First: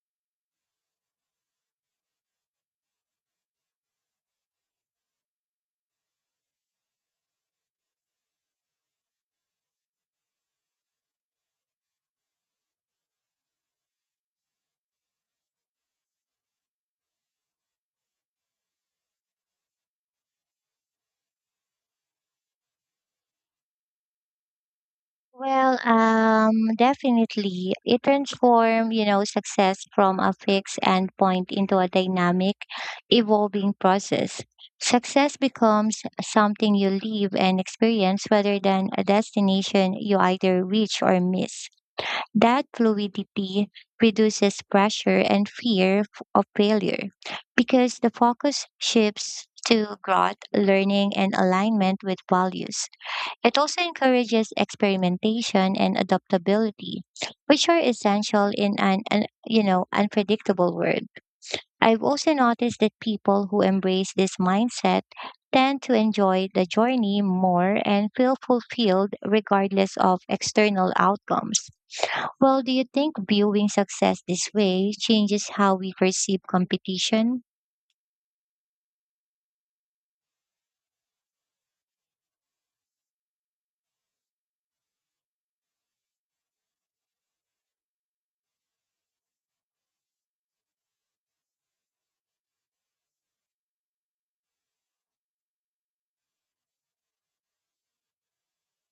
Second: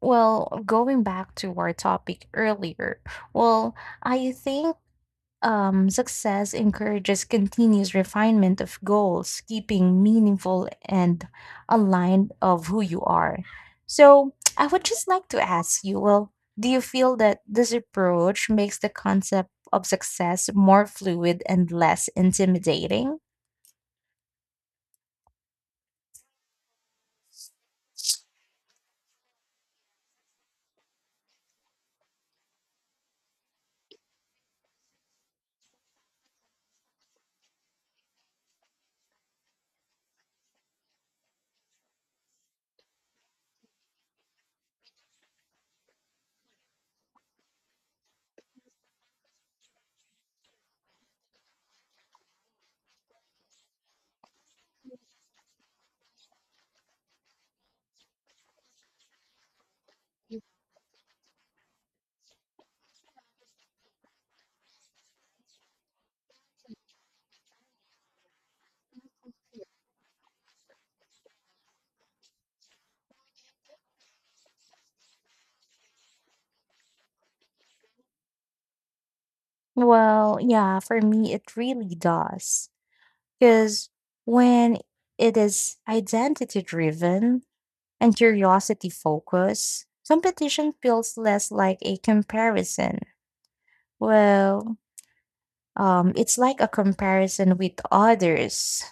Well, going back to our topic earlier, well, I think success encourages continuous refinement of goals, keeping meaningful and aligned of who you are. So, I would just like to ask you, well, do you feel that this approach makes the concept of success more fluid and less intimidating? Well, definitely. It transformed, you know, success from a fixed endpoint into a dynamic, evolving process. Success becomes something you live and experience rather than a destination you either reach or miss. That fluidity reduces pressure and fear of failure because the focus shifts to growth, learning, and alignment with values. It also encourages experimentation and adaptability, which are essential in an you know unpredictable world. I've also noticed that people who embrace this mindset tend to enjoy the journey more and feel fulfilled regardless of external outcomes. Well, do you think viewing success this way changes how we perceive competition? Well, yeah, for me, it really does. Because when it is identity driven and curiosity focused, competition feels less like a comparison. Well, it's like a comparison with others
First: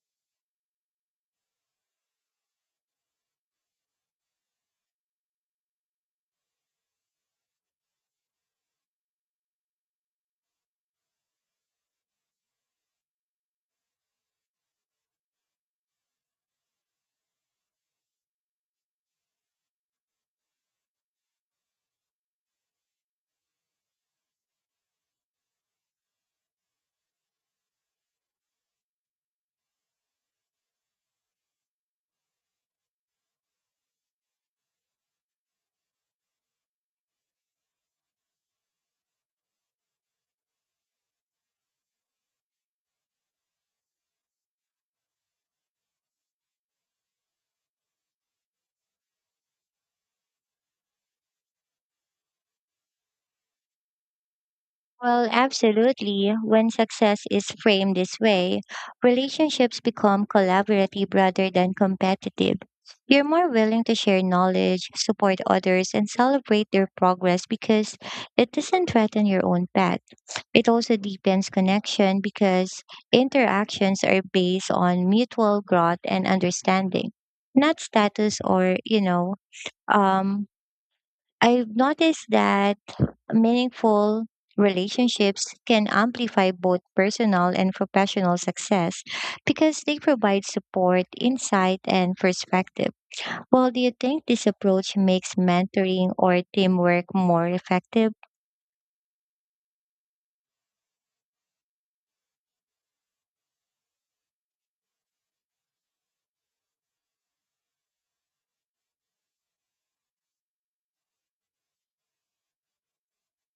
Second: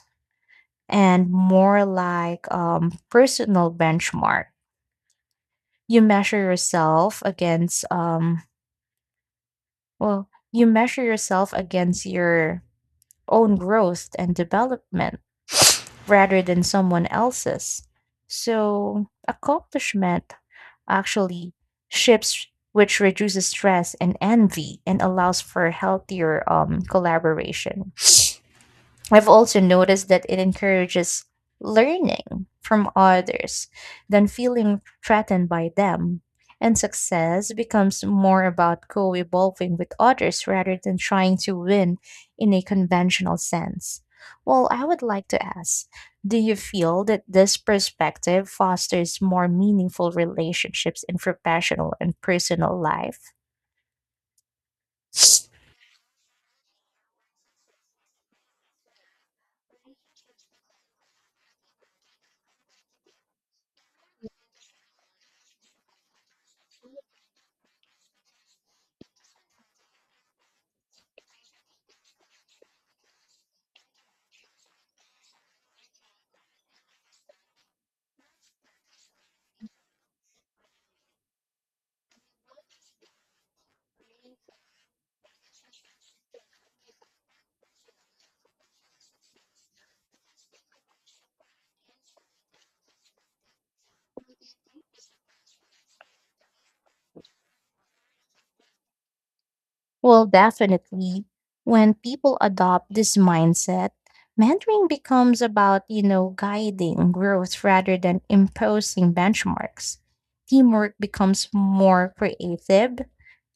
and more like personal benchmark. You measure yourself against, well, you measure yourself against your own growth and development rather than someone else's. So, accomplishment actually shifts, which reduces stress and envy and allows for healthier collaboration. I've also noticed that it encourages learning from others than feeling threatened by them. And success becomes more about co evolving with others rather than trying to win in a conventional sense. Well, I would like to ask, do you feel that this perspective fosters more meaningful relationships in professional and personal life? Well, absolutely. When success is framed this way, relationships become collaborative rather than competitive. You're more willing to share knowledge, support others, and celebrate their progress because it doesn't threaten your own path. It also deepens connection because interactions are based on mutual growth and understanding, not status or, um, I've noticed that meaningful relationships can amplify both personal and professional success because they provide support, insight, and perspective. While do you think this approach makes mentoring or teamwork more effective? Well, definitely. When people adopt this mindset, mentoring becomes about, you know, guiding growth rather than imposing benchmarks. Teamwork becomes more creative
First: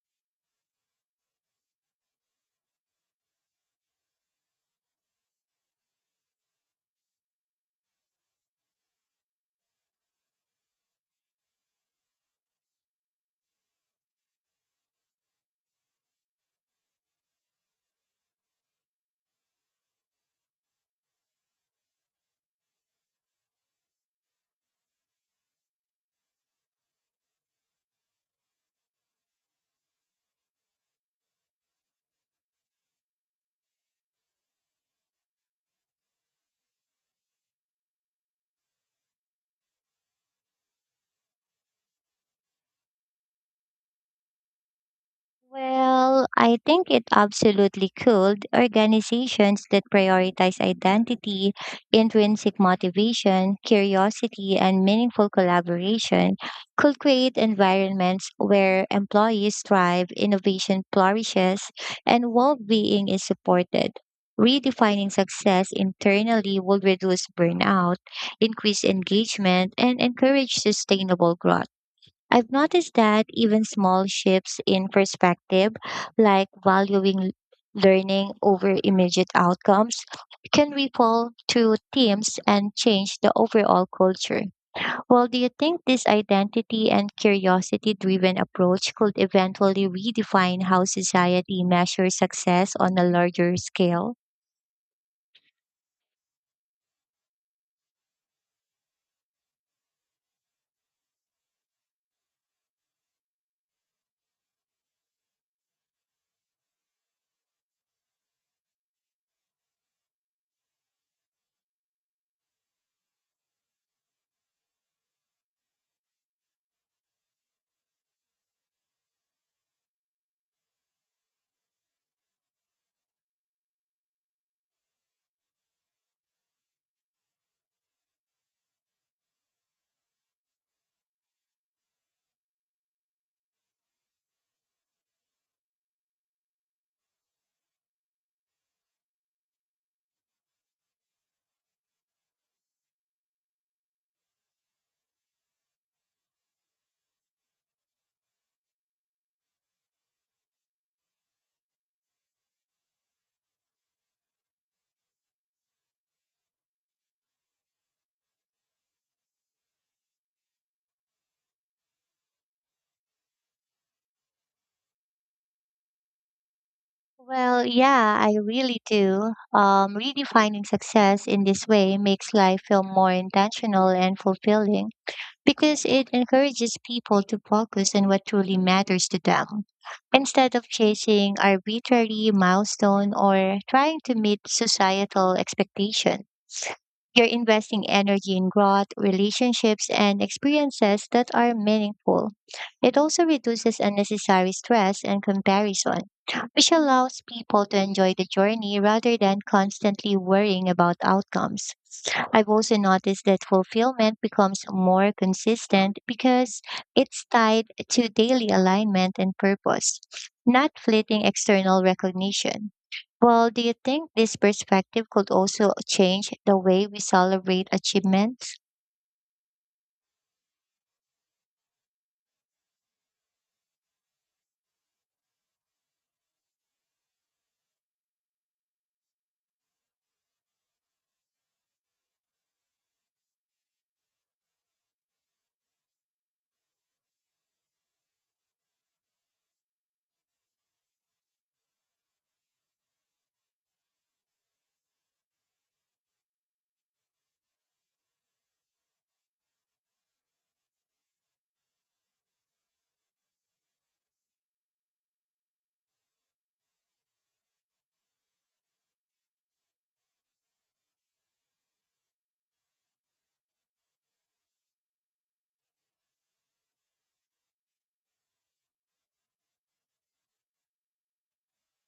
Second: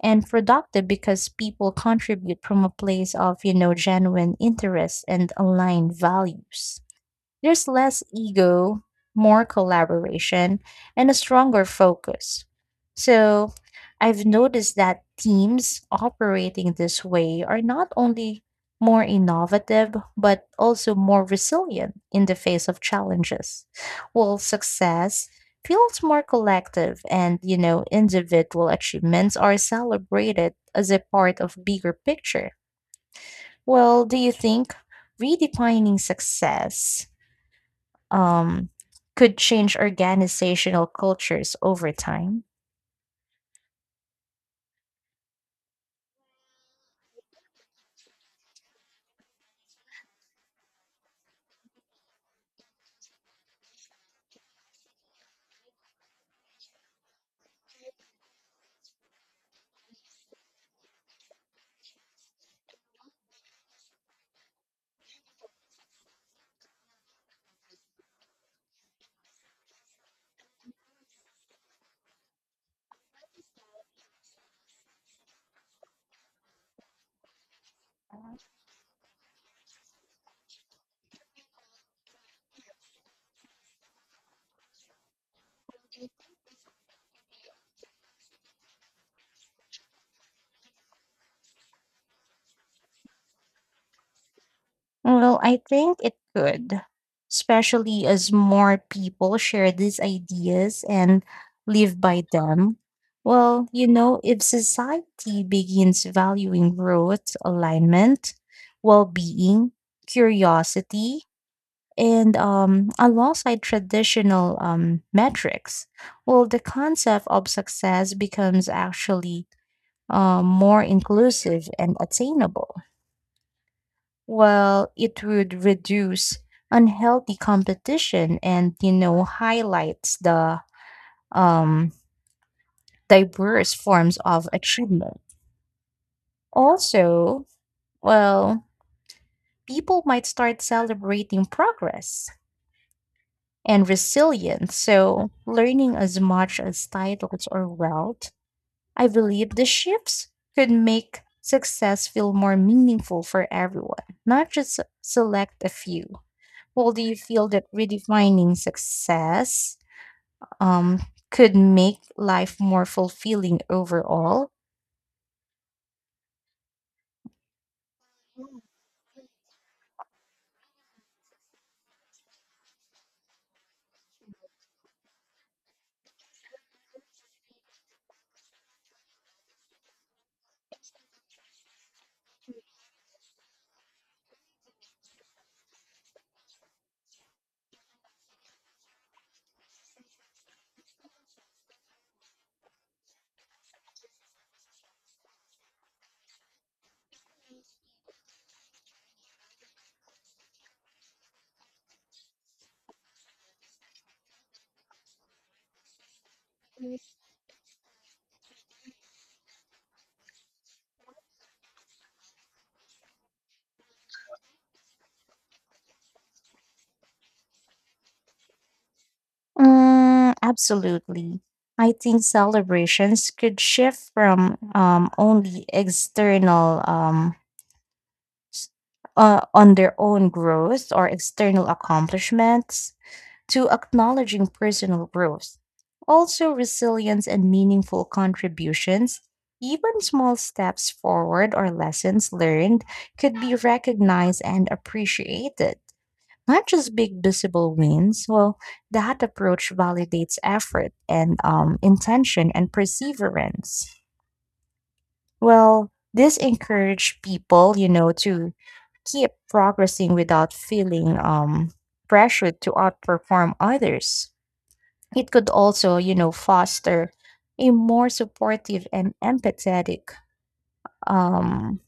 and productive because people contribute from a place of, you know, genuine interest and aligned values. There's less ego, more collaboration, and a stronger focus. So I've noticed that teams operating this way are not only more innovative, but also more resilient in the face of challenges. While success feels more collective and, you know, individual achievements are celebrated as a part of bigger picture. Well, do you think redefining success um, could change organizational cultures over time? Well, I think it absolutely could. Organizations that prioritize identity, intrinsic motivation, curiosity, and meaningful collaboration could create environments where employees thrive, innovation flourishes, and well being is supported. Redefining success internally will reduce burnout, increase engagement, and encourage sustainable growth. I've noticed that even small shifts in perspective, like valuing learning over immediate outcomes, can ripple to teams and change the overall culture. Well, do you think this identity and curiosity driven approach could eventually redefine how society measures success on a larger scale? Well, I think it could, especially as more people share these ideas and live by them. Well, you know, if society begins valuing growth, alignment, well being, curiosity, and alongside traditional metrics, well, the concept of success becomes actually more inclusive and attainable. Well, it would reduce unhealthy competition and you know highlights the um, diverse forms of achievement. Also, well, people might start celebrating progress and resilience. So, learning as much as titles or wealth, I believe the shifts could make success feel more meaningful for everyone, not just select a few. Well, do you feel that redefining success um, could make life more fulfilling overall? Well, yeah, I really do. Redefining success in this way makes life feel more intentional and fulfilling, because it encourages people to focus on what truly matters to them instead of chasing arbitrary milestone or trying to meet societal expectation. You're investing energy in growth, relationships, and experiences that are meaningful. It also reduces unnecessary stress and comparison, which allows people to enjoy the journey rather than constantly worrying about outcomes. I've also noticed that fulfillment becomes more consistent because it's tied to daily alignment and purpose, not fleeting external recognition. Well, do you think this perspective could also change the way we celebrate achievements? Mm, absolutely. I think celebrations could shift from only external s- on their own growth or external accomplishments to acknowledging personal growth. Also, resilience and meaningful contributions, even small steps forward or lessons learned, could be recognized and appreciated. Not just big visible wins. Well, that approach validates effort and intention and perseverance. Well, this encourage people, you know, to keep progressing without feeling pressured to outperform others. It could also, you know, foster a more supportive and empathetic um,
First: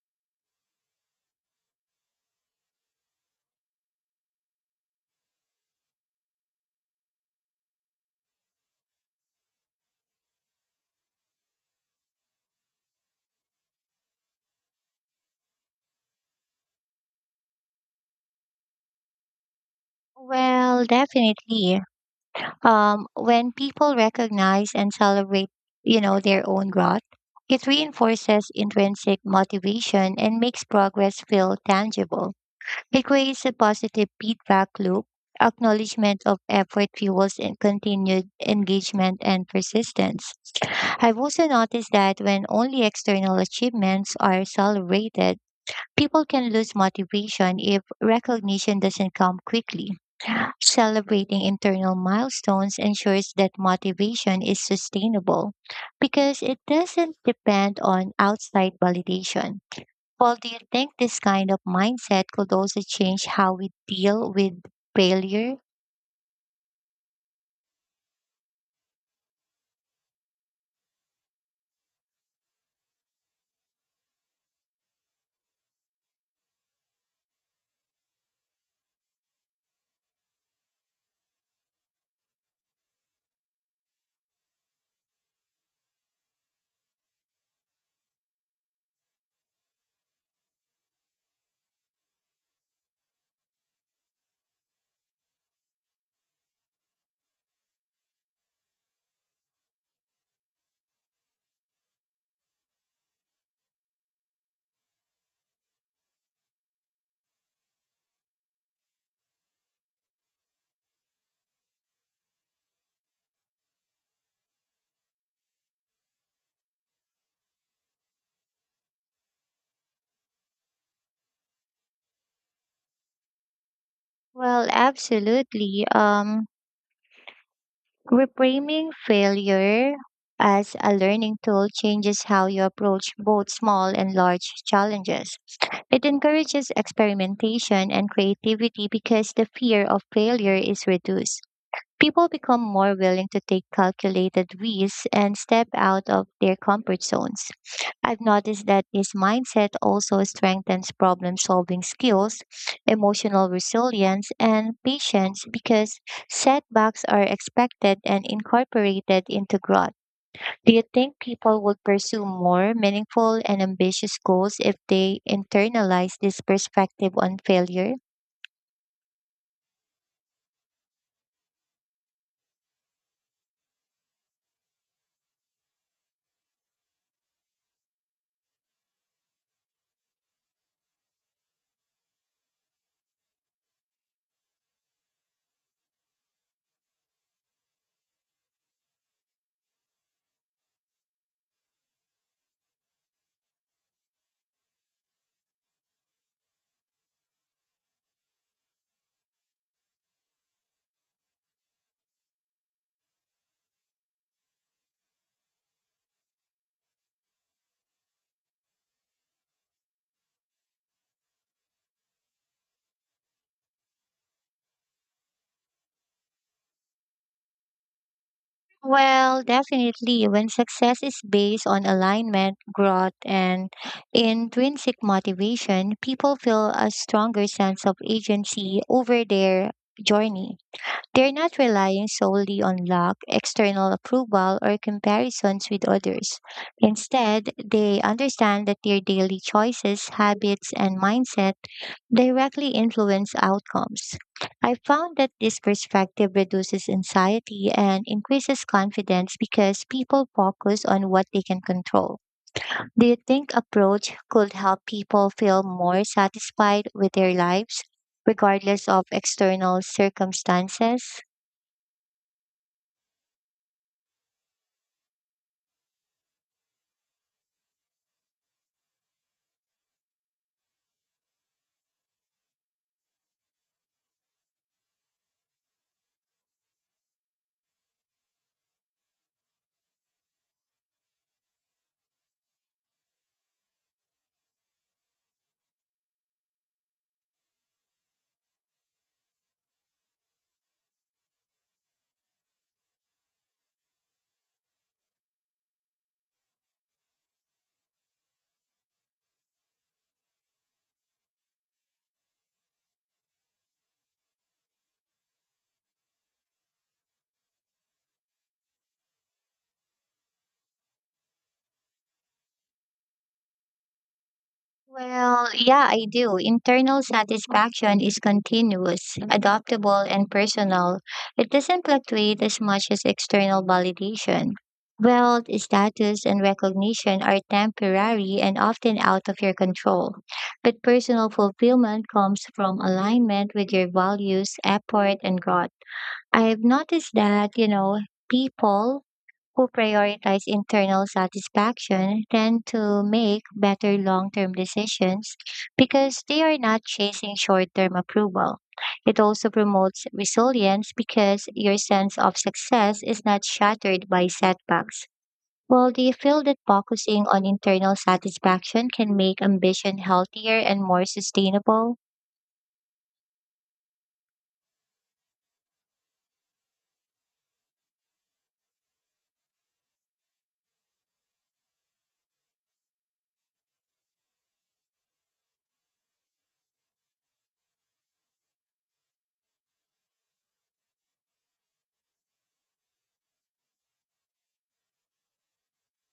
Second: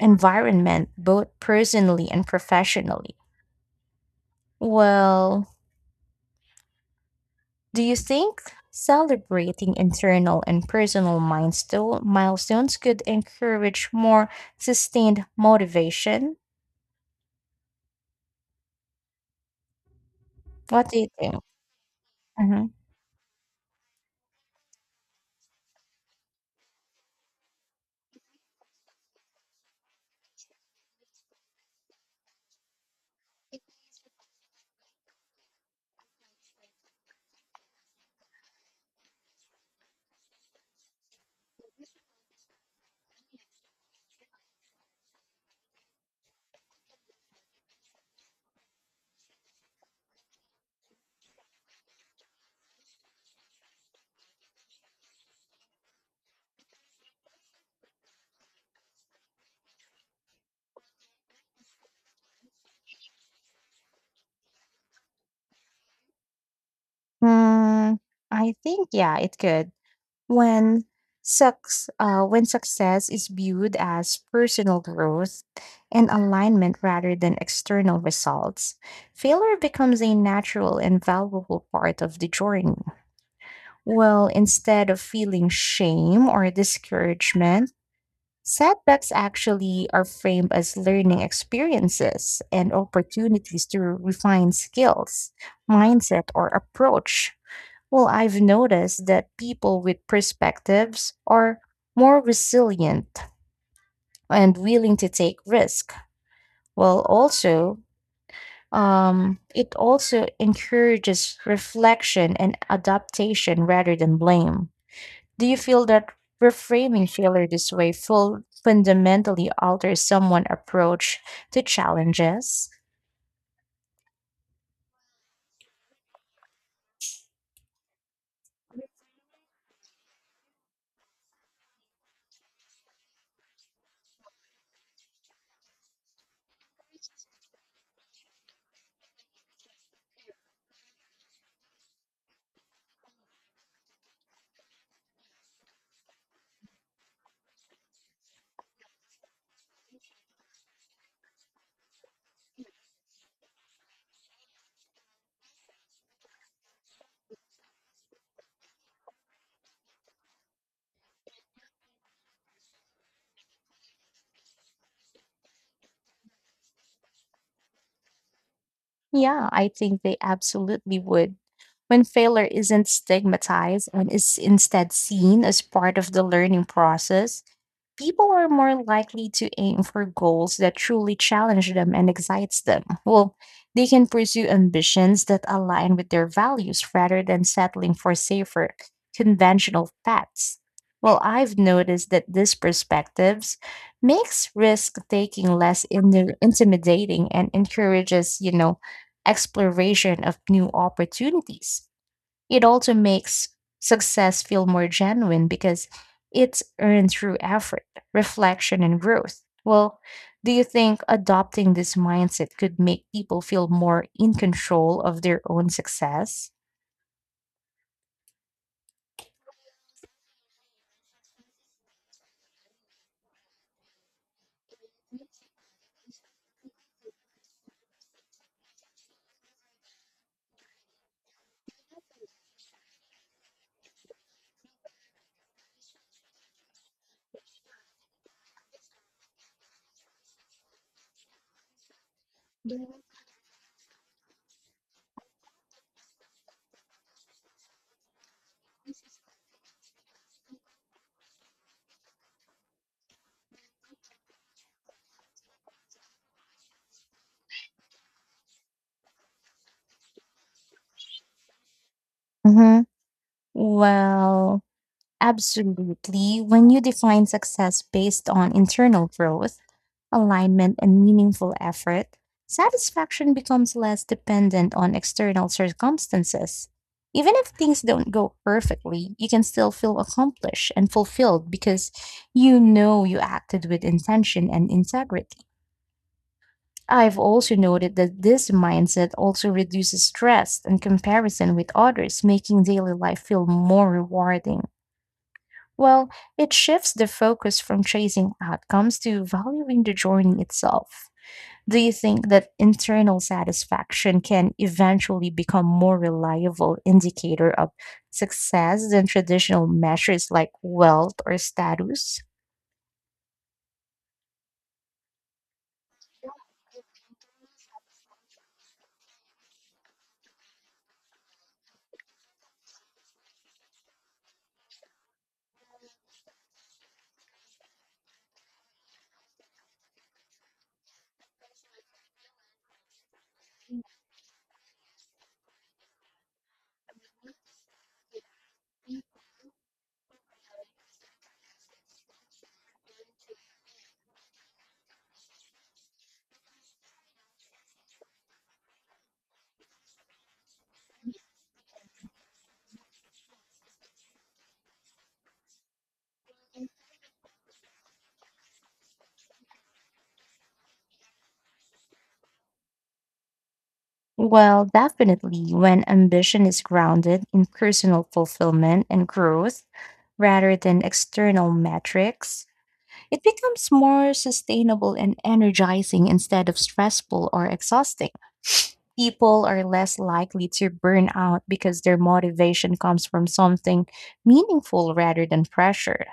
environment, both personally and professionally. Well, do you think celebrating internal and personal milestones could encourage more sustained motivation? Well, What do you think? definitely. Mhm. When people recognize and celebrate, you know, their own growth, it reinforces intrinsic motivation and makes progress feel tangible. It creates a positive feedback loop. Acknowledgement of effort fuels and continued engagement and persistence. I've also noticed that when only external achievements are celebrated, people can lose motivation if recognition doesn't come quickly. Celebrating internal milestones ensures that motivation is sustainable because it doesn't depend on outside validation. Well, do you think this kind of mindset could also change how we deal with failure? Mm, I think, yeah, it could. When when success is viewed as personal growth and alignment rather than external results, failure becomes a natural and valuable part of the journey. Well, instead of feeling shame or discouragement, setbacks actually are framed as learning experiences and opportunities to refine skills, mindset, or approach. Well, I've noticed that people with perspectives are more resilient and willing to take risk. Well, also, it also encourages reflection and adaptation rather than blame. Do you feel that reframing failure this way full fundamentally alters someone's approach to challenges? Well, absolutely. Reframing failure as a learning tool changes how you approach both small and large challenges. It encourages experimentation and creativity because the fear of failure is reduced. People become more willing to take calculated risks and step out of their comfort zones. I've noticed that this mindset also strengthens problem solving skills, emotional resilience, and patience because setbacks are expected and incorporated into growth. Do you think people would pursue more meaningful and ambitious goals if they internalize this perspective on failure? Yeah, I think they absolutely would. When failure isn't stigmatized and is instead seen as part of the learning process, people are more likely to aim for goals that truly challenge them and excites them. Well, they can pursue ambitions that align with their values rather than settling for safer, conventional paths. Well, I've noticed that these perspectives makes risk taking less intimidating and encourages, you know, exploration of new opportunities. It also makes success feel more genuine because it's earned through effort, reflection, and growth. Well, do you think adopting this mindset could make people feel more in control of their own success? Well, definitely. When success is based on alignment, growth, and intrinsic motivation, people feel a stronger sense of agency over their journey. They're not relying solely on luck, external approval, or comparisons with others. Instead, they understand that their daily choices, habits, and mindset directly influence outcomes. I found that this perspective reduces anxiety and increases confidence because people focus on what they can control. Do you think approach could help people feel more satisfied with their lives regardless of external circumstances? Mm-hmm. Well, absolutely. When you define success based on internal growth, alignment, and meaningful effort, satisfaction becomes less dependent on external circumstances. Even if things don't go perfectly, you can still feel accomplished and fulfilled because you know you acted with intention and integrity. I've also noted that this mindset also reduces stress and comparison with others, making daily life feel more rewarding. Well, it shifts the focus from chasing outcomes to valuing the journey itself. Do you think that internal satisfaction can eventually become more reliable indicator of success than traditional measures like wealth or status? Well, yeah, I do. Internal satisfaction is continuous, adaptable, and personal. It doesn't fluctuate as much as external validation. Wealth, status, and recognition are temporary and often out of your control. But personal fulfillment comes from alignment with your values, effort, and growth. I've noticed that, you know, people who prioritize internal satisfaction tend to make better long term decisions because they are not chasing short term approval. It also promotes resilience because your sense of success is not shattered by setbacks. Well, do you feel that focusing on internal satisfaction can make ambition healthier and more sustainable? Well, definitely, when ambition is grounded in personal fulfillment and growth rather than external metrics, it becomes more sustainable and energizing instead of stressful or exhausting. People are less likely to burn out because their motivation comes from something meaningful rather than pressure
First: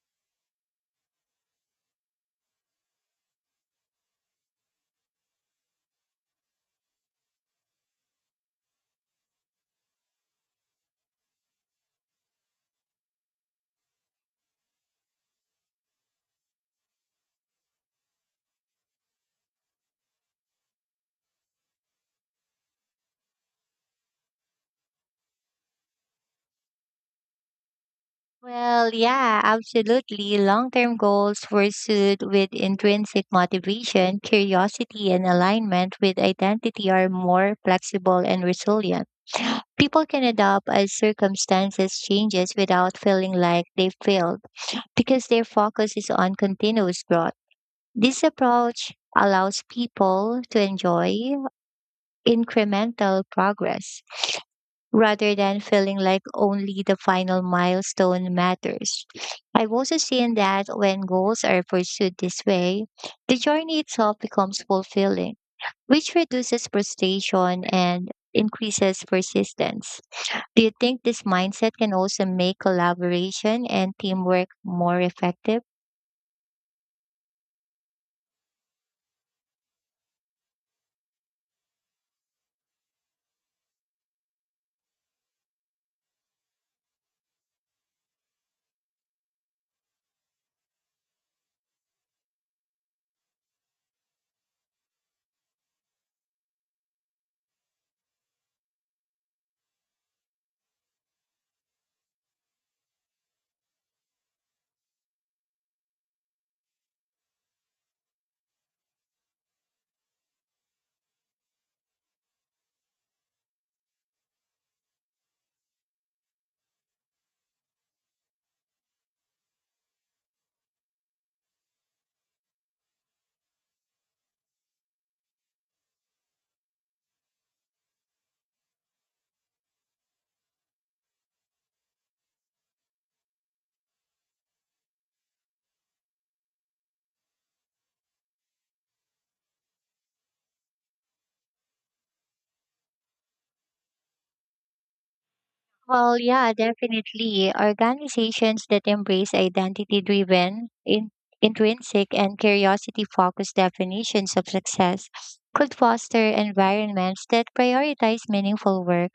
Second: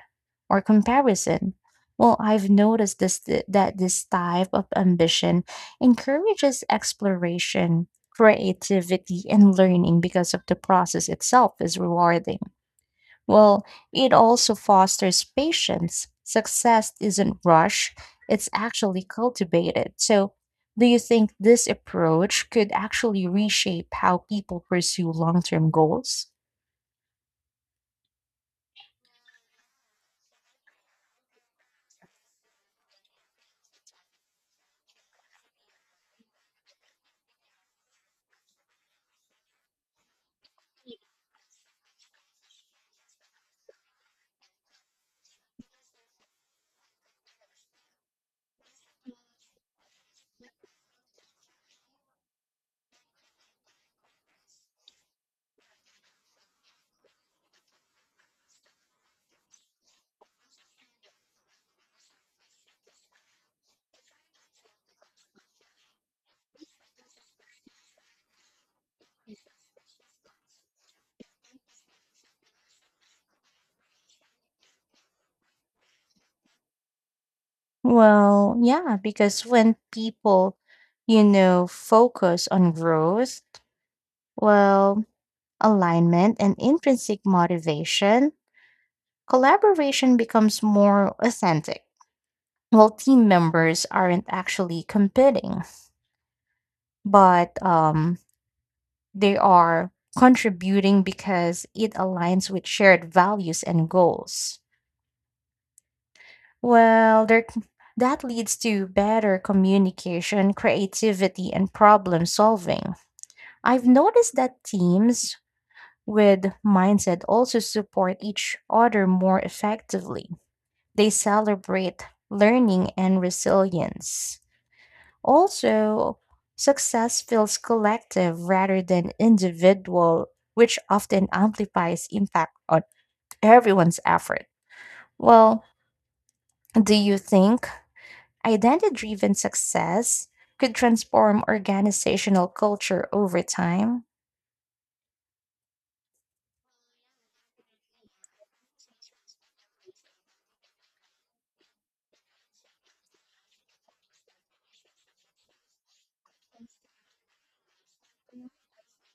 or comparison. Well, I've noticed that this type of ambition encourages exploration, creativity, and learning because of the process itself is rewarding. Well, it also fosters patience. Success isn't rushed, it's actually cultivated. So, do you think this approach could actually reshape how people pursue long term goals? Well, yeah, absolutely. Long term goals pursued with intrinsic motivation, curiosity, and alignment with identity are more flexible and resilient. People can adapt as circumstances changes without feeling like they've failed because their focus is on continuous growth. This approach allows people to enjoy incremental progress rather than feeling like only the final milestone matters. I've also seen that when goals are pursued this way, the journey itself becomes fulfilling, which reduces frustration and increases persistence. Do you think this mindset can also make collaboration and teamwork more effective? Well, yeah, because when people, you know, focus on growth, well, alignment and intrinsic motivation, collaboration becomes more authentic. Well, team members aren't actually competing but they are contributing because it aligns with shared values and goals. Well, that leads to better communication, creativity, and problem solving. I've noticed that teams with mindset also support each other more effectively. They celebrate learning and resilience. Also, success feels collective rather than individual, which often amplifies impact on everyone's effort. Well, do you think identity driven success could transform organizational culture over time? Well, yeah, definitely. Organizations that embrace identity driven, intrinsic, and curiosity focused definitions of success could foster environments that prioritize meaningful work,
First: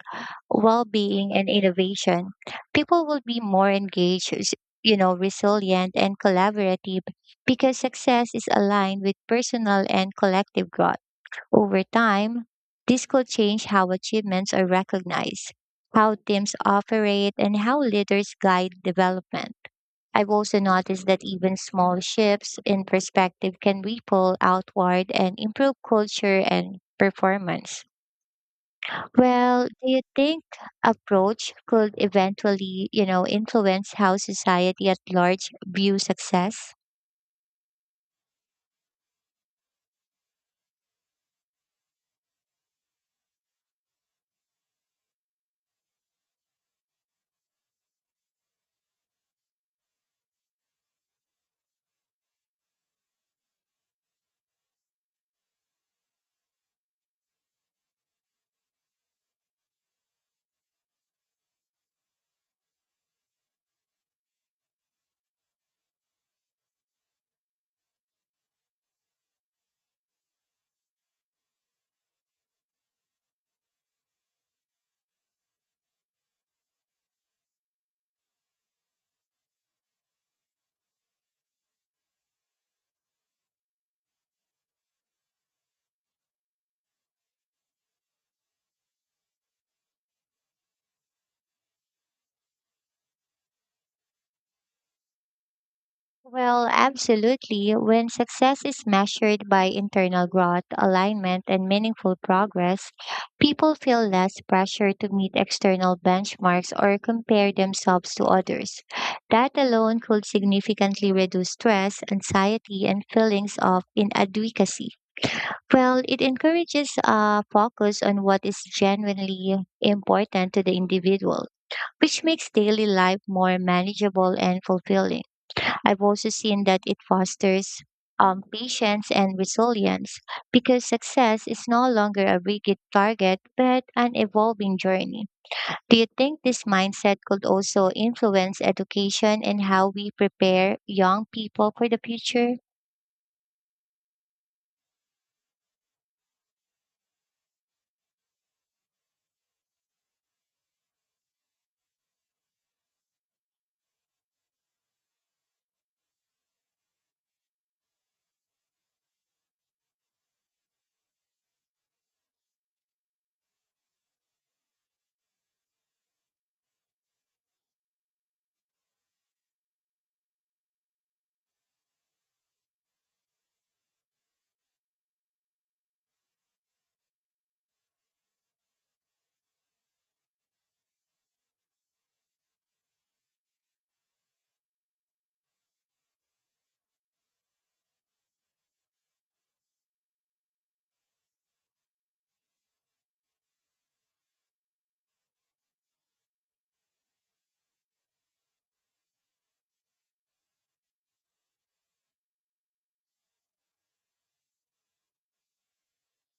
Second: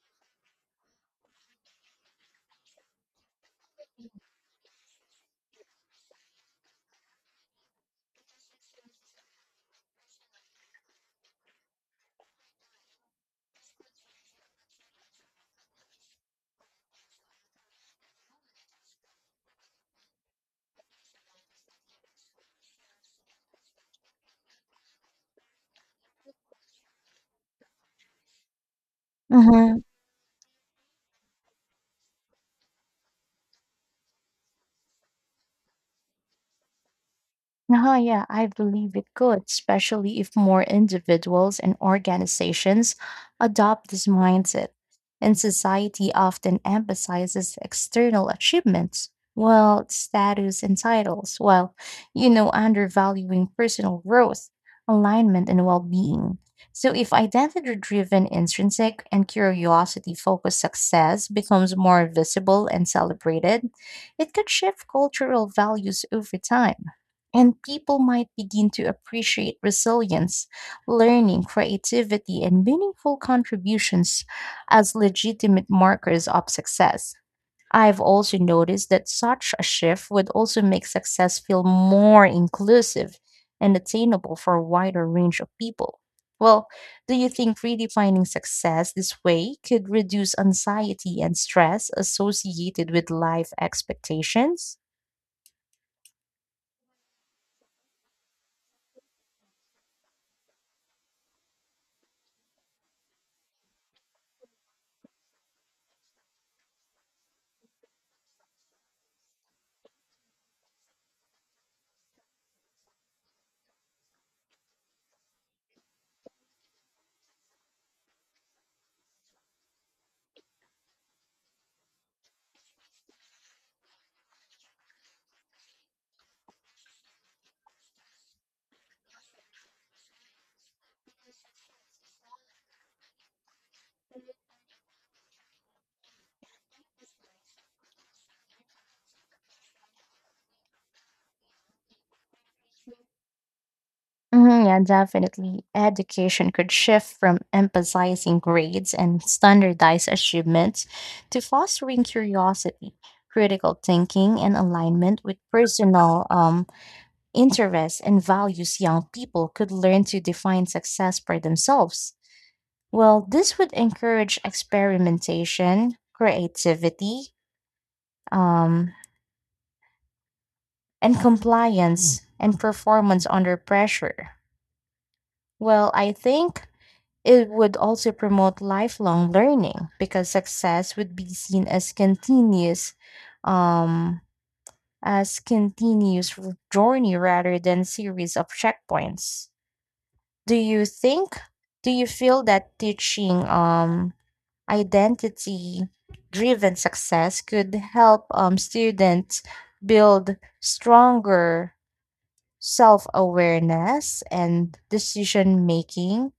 well being, and innovation. People will be more engaged, you know, resilient, and collaborative because success is aligned with personal and collective growth. Over time, this could change how achievements are recognized, how teams operate, and how leaders guide development. I've also noticed that even small shifts in perspective can ripple outward and improve culture and performance. Well, do Mhm. you think approach could eventually, you know, influence how society at large views success? Uh-huh, yeah, I believe it could, especially if more individuals and organizations adopt this mindset. And society often emphasizes external achievements, well, status and titles, while, you know, undervaluing personal growth, alignment, and well being. So, if identity driven, intrinsic, and curiosity focused success becomes more visible and celebrated, it could shift cultural values over time. And people might begin to appreciate resilience, learning, creativity, and meaningful contributions as legitimate markers of success. I've also noticed that such a shift would also make success feel more inclusive and attainable for a wider range of people. Well, do you think redefining success this way could reduce anxiety and stress associated with life expectations? Well, absolutely. When success is measured by internal growth, alignment, and meaningful progress, people feel less pressure to meet external benchmarks or compare themselves to others. That alone could significantly reduce stress, anxiety, and feelings of inadequacy. Well, it encourages a focus on what is genuinely important to the individual, which makes daily life more manageable and fulfilling. I've also seen that it fosters patience and resilience because success is no longer a rigid target but an evolving journey. Do you think this mindset could also influence education and how we prepare young people for the future? Mhm, yeah, definitely. Education could shift from emphasizing grades and standardized achievements to fostering curiosity, critical thinking, and alignment with personal interests and values. Young people could learn to define success for themselves. Well, this would encourage experimentation, creativity, um, and compliance and performance under pressure. Well, I think it would also promote lifelong learning because success would be seen as continuous um as continuous journey rather than series of checkpoints. Do you think do you feel that teaching identity driven success could help students build stronger self awareness and decision making?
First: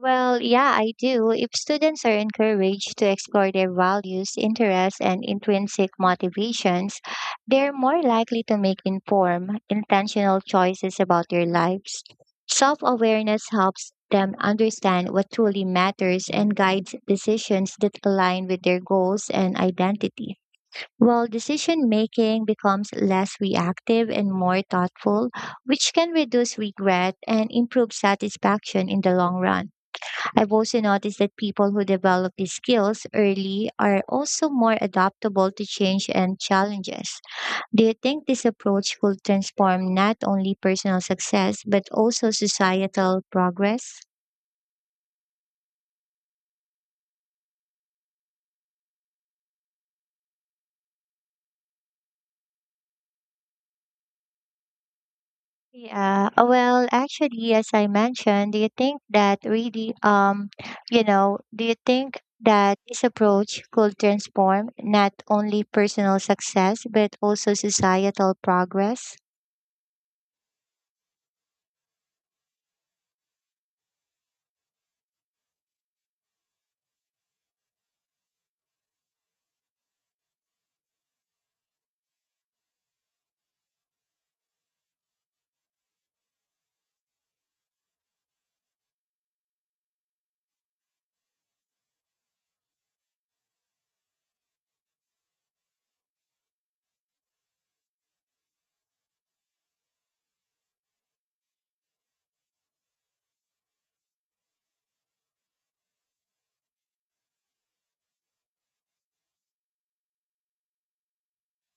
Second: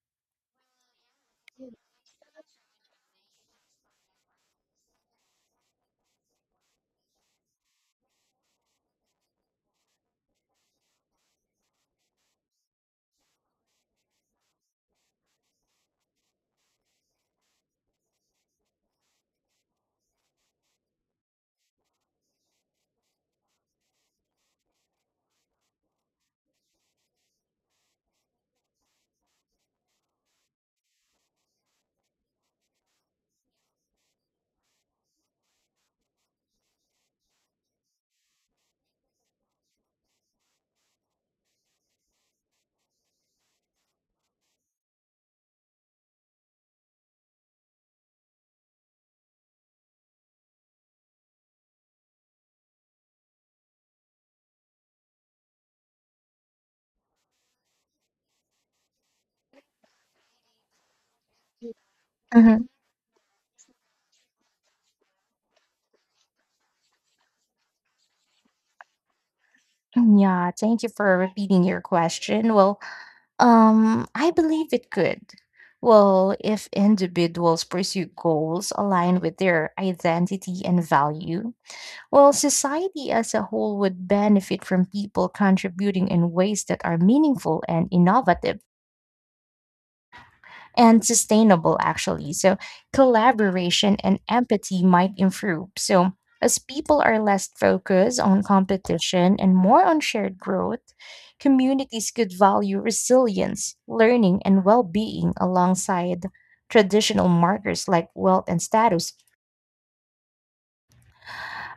Well, yeah, I do. If students are encouraged to explore their values, interests, and intrinsic motivations, they're more likely to make informed, intentional choices about their lives. Self awareness helps them understand what truly matters and guides decisions that align with their goals and identity. While decision making becomes less reactive and more thoughtful, which can reduce regret and improve satisfaction in the long run. I've also noticed that people who develop these skills early are also more adaptable to change and challenges. Do you think this approach will transform not only personal success but also societal progress? As I mentioned, do you think that do you think that this approach could transform not only personal success but also societal progress? Mm, yeah, thank you for repeating your question. Well, I believe it could. Well, if individuals pursue goals aligned with their identity and value, well, society as a whole would benefit from people contributing in ways that are meaningful and innovative and sustainable, actually. So, collaboration and empathy might improve. So, as people are less focused on competition and more on shared growth, communities could value resilience, learning, and well being alongside traditional markers like wealth and status.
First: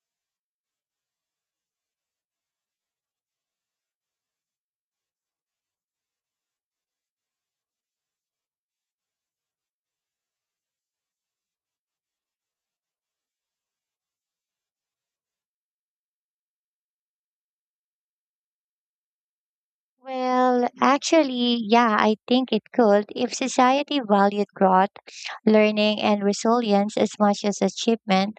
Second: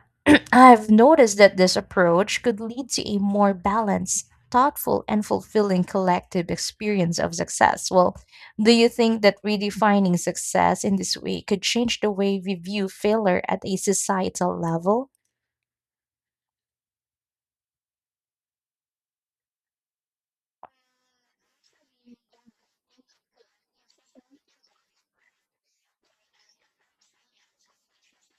I've noticed that this approach could lead to a more balanced, thoughtful, and fulfilling collective experience of success. Well, do you think that redefining success in this way could change the way we view failure at a societal level? Well, actually, yeah, I think it could if society valued growth, learning, and resilience as much as achievement.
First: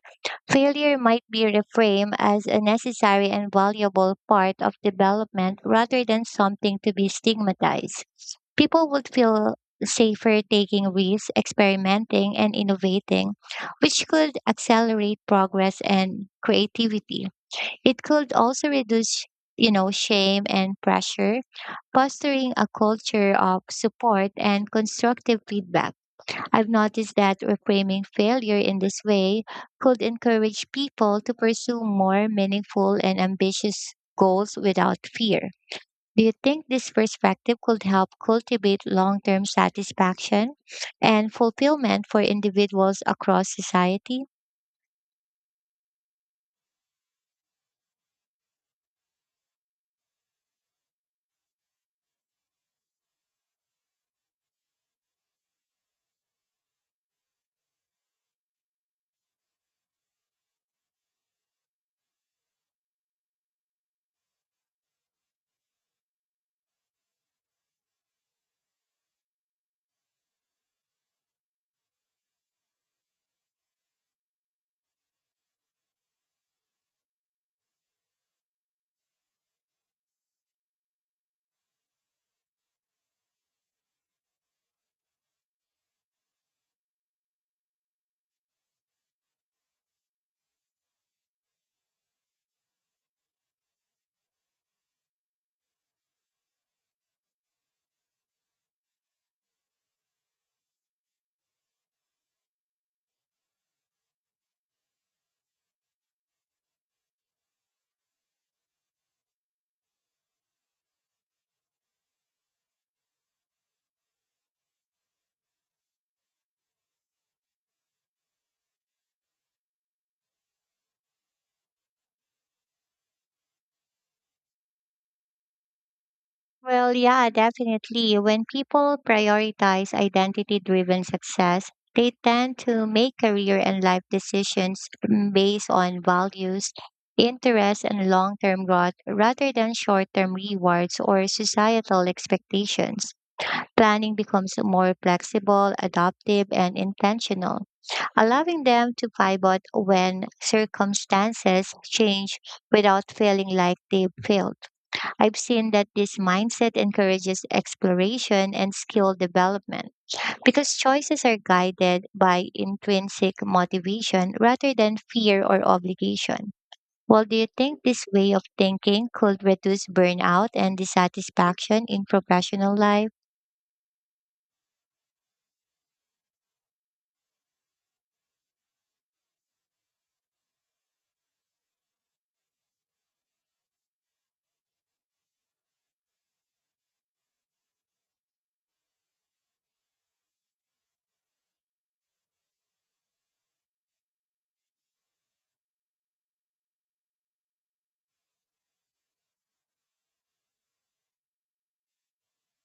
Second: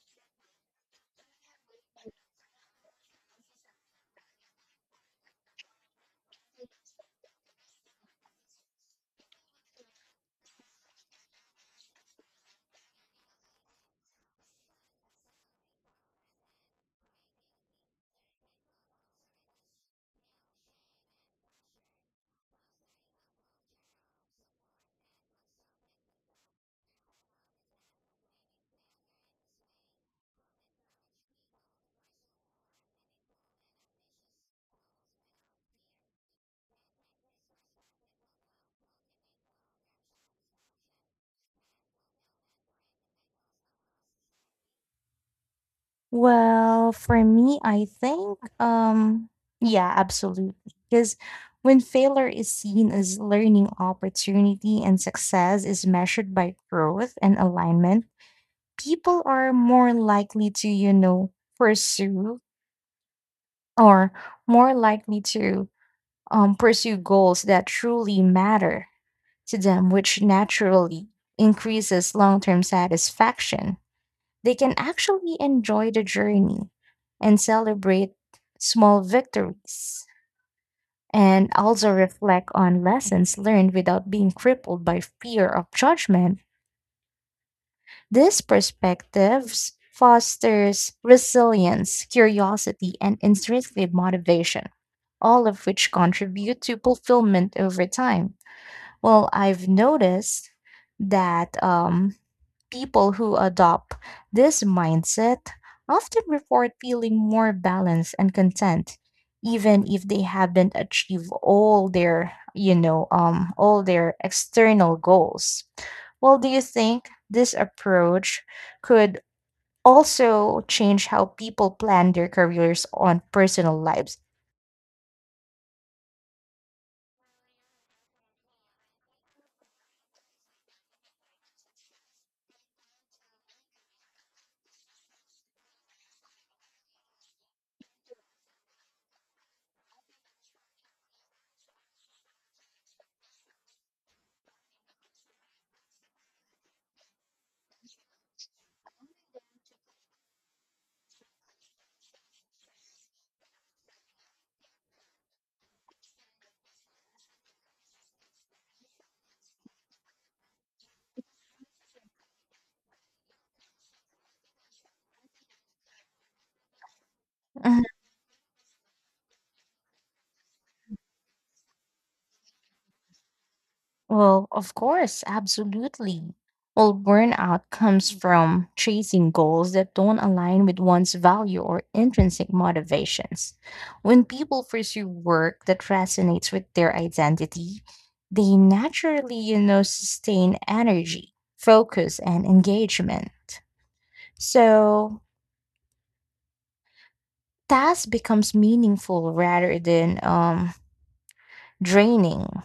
Failure might be reframed as a necessary and valuable part of development rather than something to be stigmatized. People would feel safer taking risks, experimenting, and innovating, which could accelerate progress and creativity. It could also reduce, you know, shame and pressure fostering a culture of support and constructive feedback. I've noticed that reframing failure in this way could encourage people to pursue more meaningful and ambitious goals without fear. Do you think this perspective could help cultivate long term satisfaction and fulfillment for individuals across society? Well, for me, I think, yeah, absolutely. Because when failure is seen as learning opportunity and success is measured by growth and alignment, people are more likely to, you know, pursue or more likely to pursue goals that truly matter to them, which naturally increases long-term satisfaction. They can actually enjoy the journey and celebrate small victories and also reflect on lessons learned without being crippled by fear of judgment. This perspective fosters resilience, curiosity, and intrinsic motivation, all of which contribute to fulfillment over time. Well, I've noticed that people who adopt this mindset often report feeling more balanced and content, even if they haven't achieved all their external goals. Well, do you think this approach could also change how people plan their careers on personal lives? Well, yeah, definitely. When people prioritize identity driven success, they tend to make career and life decisions based on values, interests, and long term growth rather than short term rewards or societal expectations. Planning becomes more flexible, adaptive, and intentional, allowing them to pivot when circumstances change without feeling like they've failed. I've seen that this mindset encourages exploration and skill development because choices are guided by intrinsic motivation rather than fear or obligation. Well, do you Mhm. think this way of thinking could reduce burnout and dissatisfaction in professional life? Well, of course, absolutely. Well, burnout comes from chasing goals that don't align with one's value or intrinsic motivations. When people pursue work that resonates with their identity, they naturally, you know, sustain energy, focus, and engagement. So, task becomes meaningful rather than draining,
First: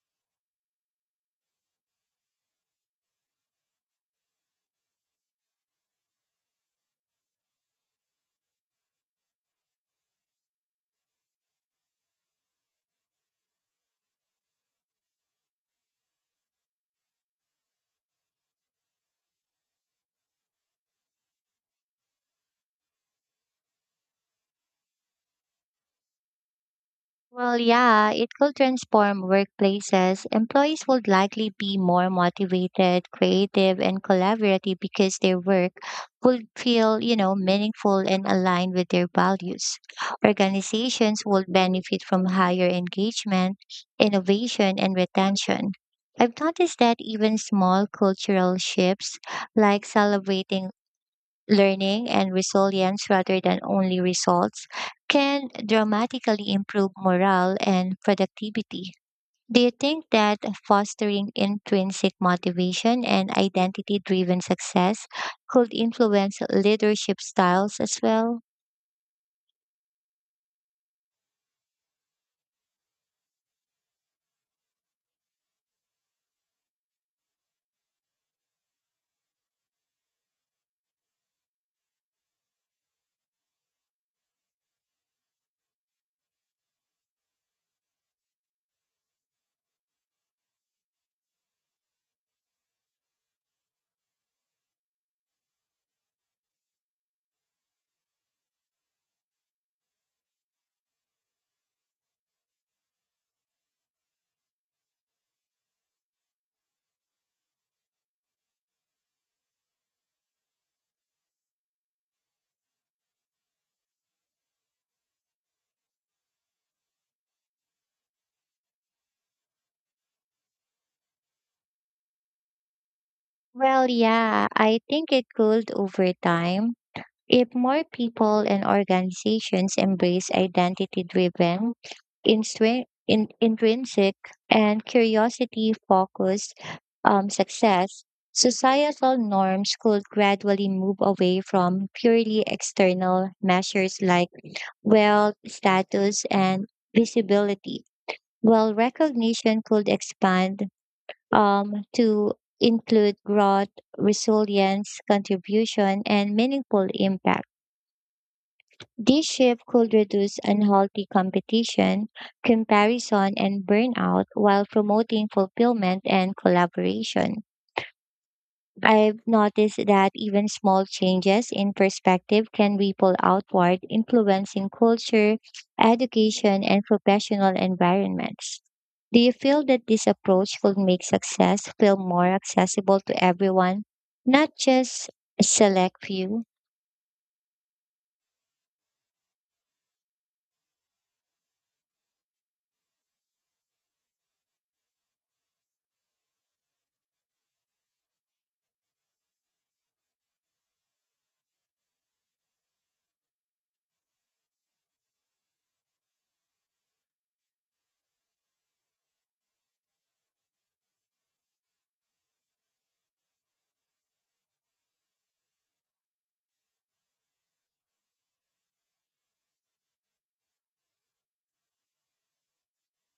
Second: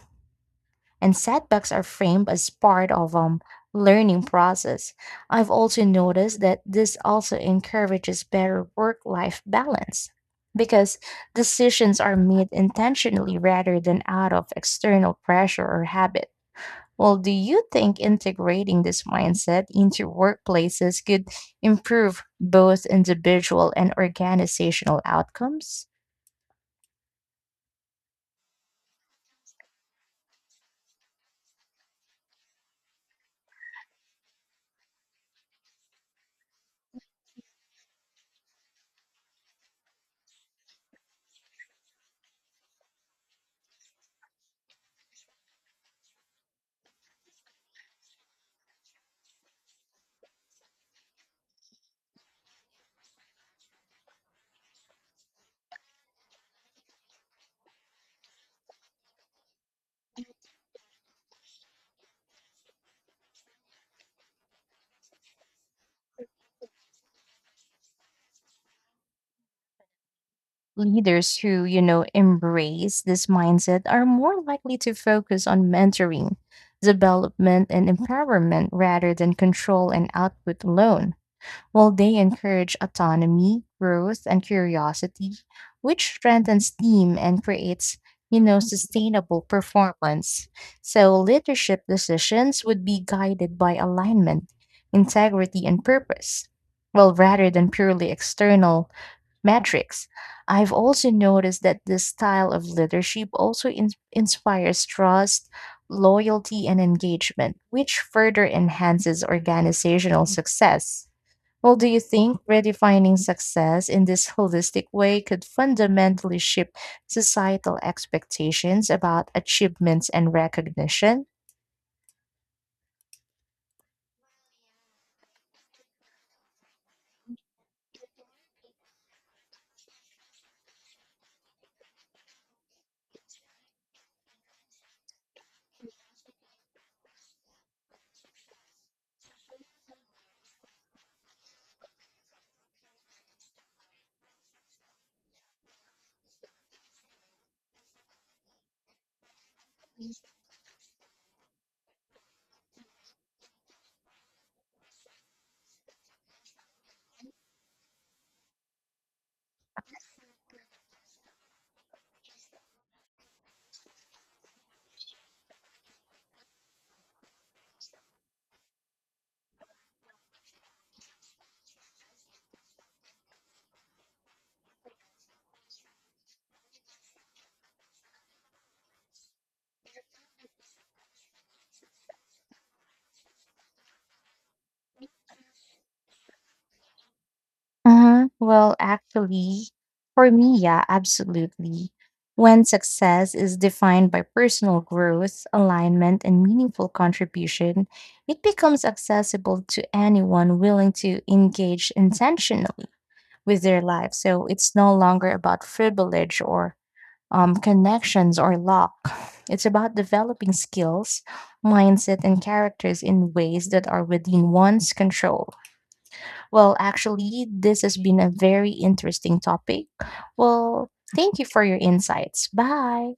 and setbacks are framed as part of learning process. I've also noticed that this also encourages better work life balance because decisions are made intentionally rather than out of external pressure or habit. Well, do you think integrating this mindset into workplaces could improve both individual and organizational outcomes? Well, yeah, it could transform workplaces. Employees would likely be more motivated, creative, and collaborative because their work would feel, you know, meaningful and aligned with their values. Organizations would benefit from higher engagement, innovation, and retention. I've noticed that even small cultural shifts like celebrating learning and resilience rather than only results can dramatically improve morale and productivity. Do you think that fostering intrinsic motivation and identity driven success could influence leadership styles as well? Leaders who, you know, embrace this mindset are more likely to focus on mentoring, development, and empowerment rather than control and output alone, while they encourage autonomy, growth, and curiosity, which strengthens team and creates, you know, sustainable performance. So leadership decisions would be guided by alignment, integrity, and purpose. Well, rather than purely external metrics. I've also noticed that this style of leadership also inspires trust, loyalty, and engagement, which further enhances organizational success. Well, do you think redefining success in this holistic way could fundamentally shift societal expectations about achievements and recognition? Well, yeah, I think it could over time. If more people and organizations embrace identity driven, intrinsic, and curiosity focused success, societal norms could gradually move away from purely external measures like wealth, status, and visibility, while recognition could expand to include growth, resilience, contribution, and meaningful impact. This shift could reduce unhealthy competition, comparison, and burnout while promoting fulfillment and collaboration. I've noticed that even small changes in perspective can ripple outward, influencing culture, education, and professional environments. Do you feel that this approach will make success feel more accessible to everyone, not just a select few? Uh-huh. Well, actually, for me, yeah, absolutely. When success is defined by personal growth, alignment, and meaningful contribution, it becomes accessible to anyone willing to engage intentionally with their life. So it's no longer about privilege or connections or luck. It's about developing skills, mindset, and characters in ways that are within one's control. Well, actually, this has been a very interesting topic. Well, thank you for your insights. Bye.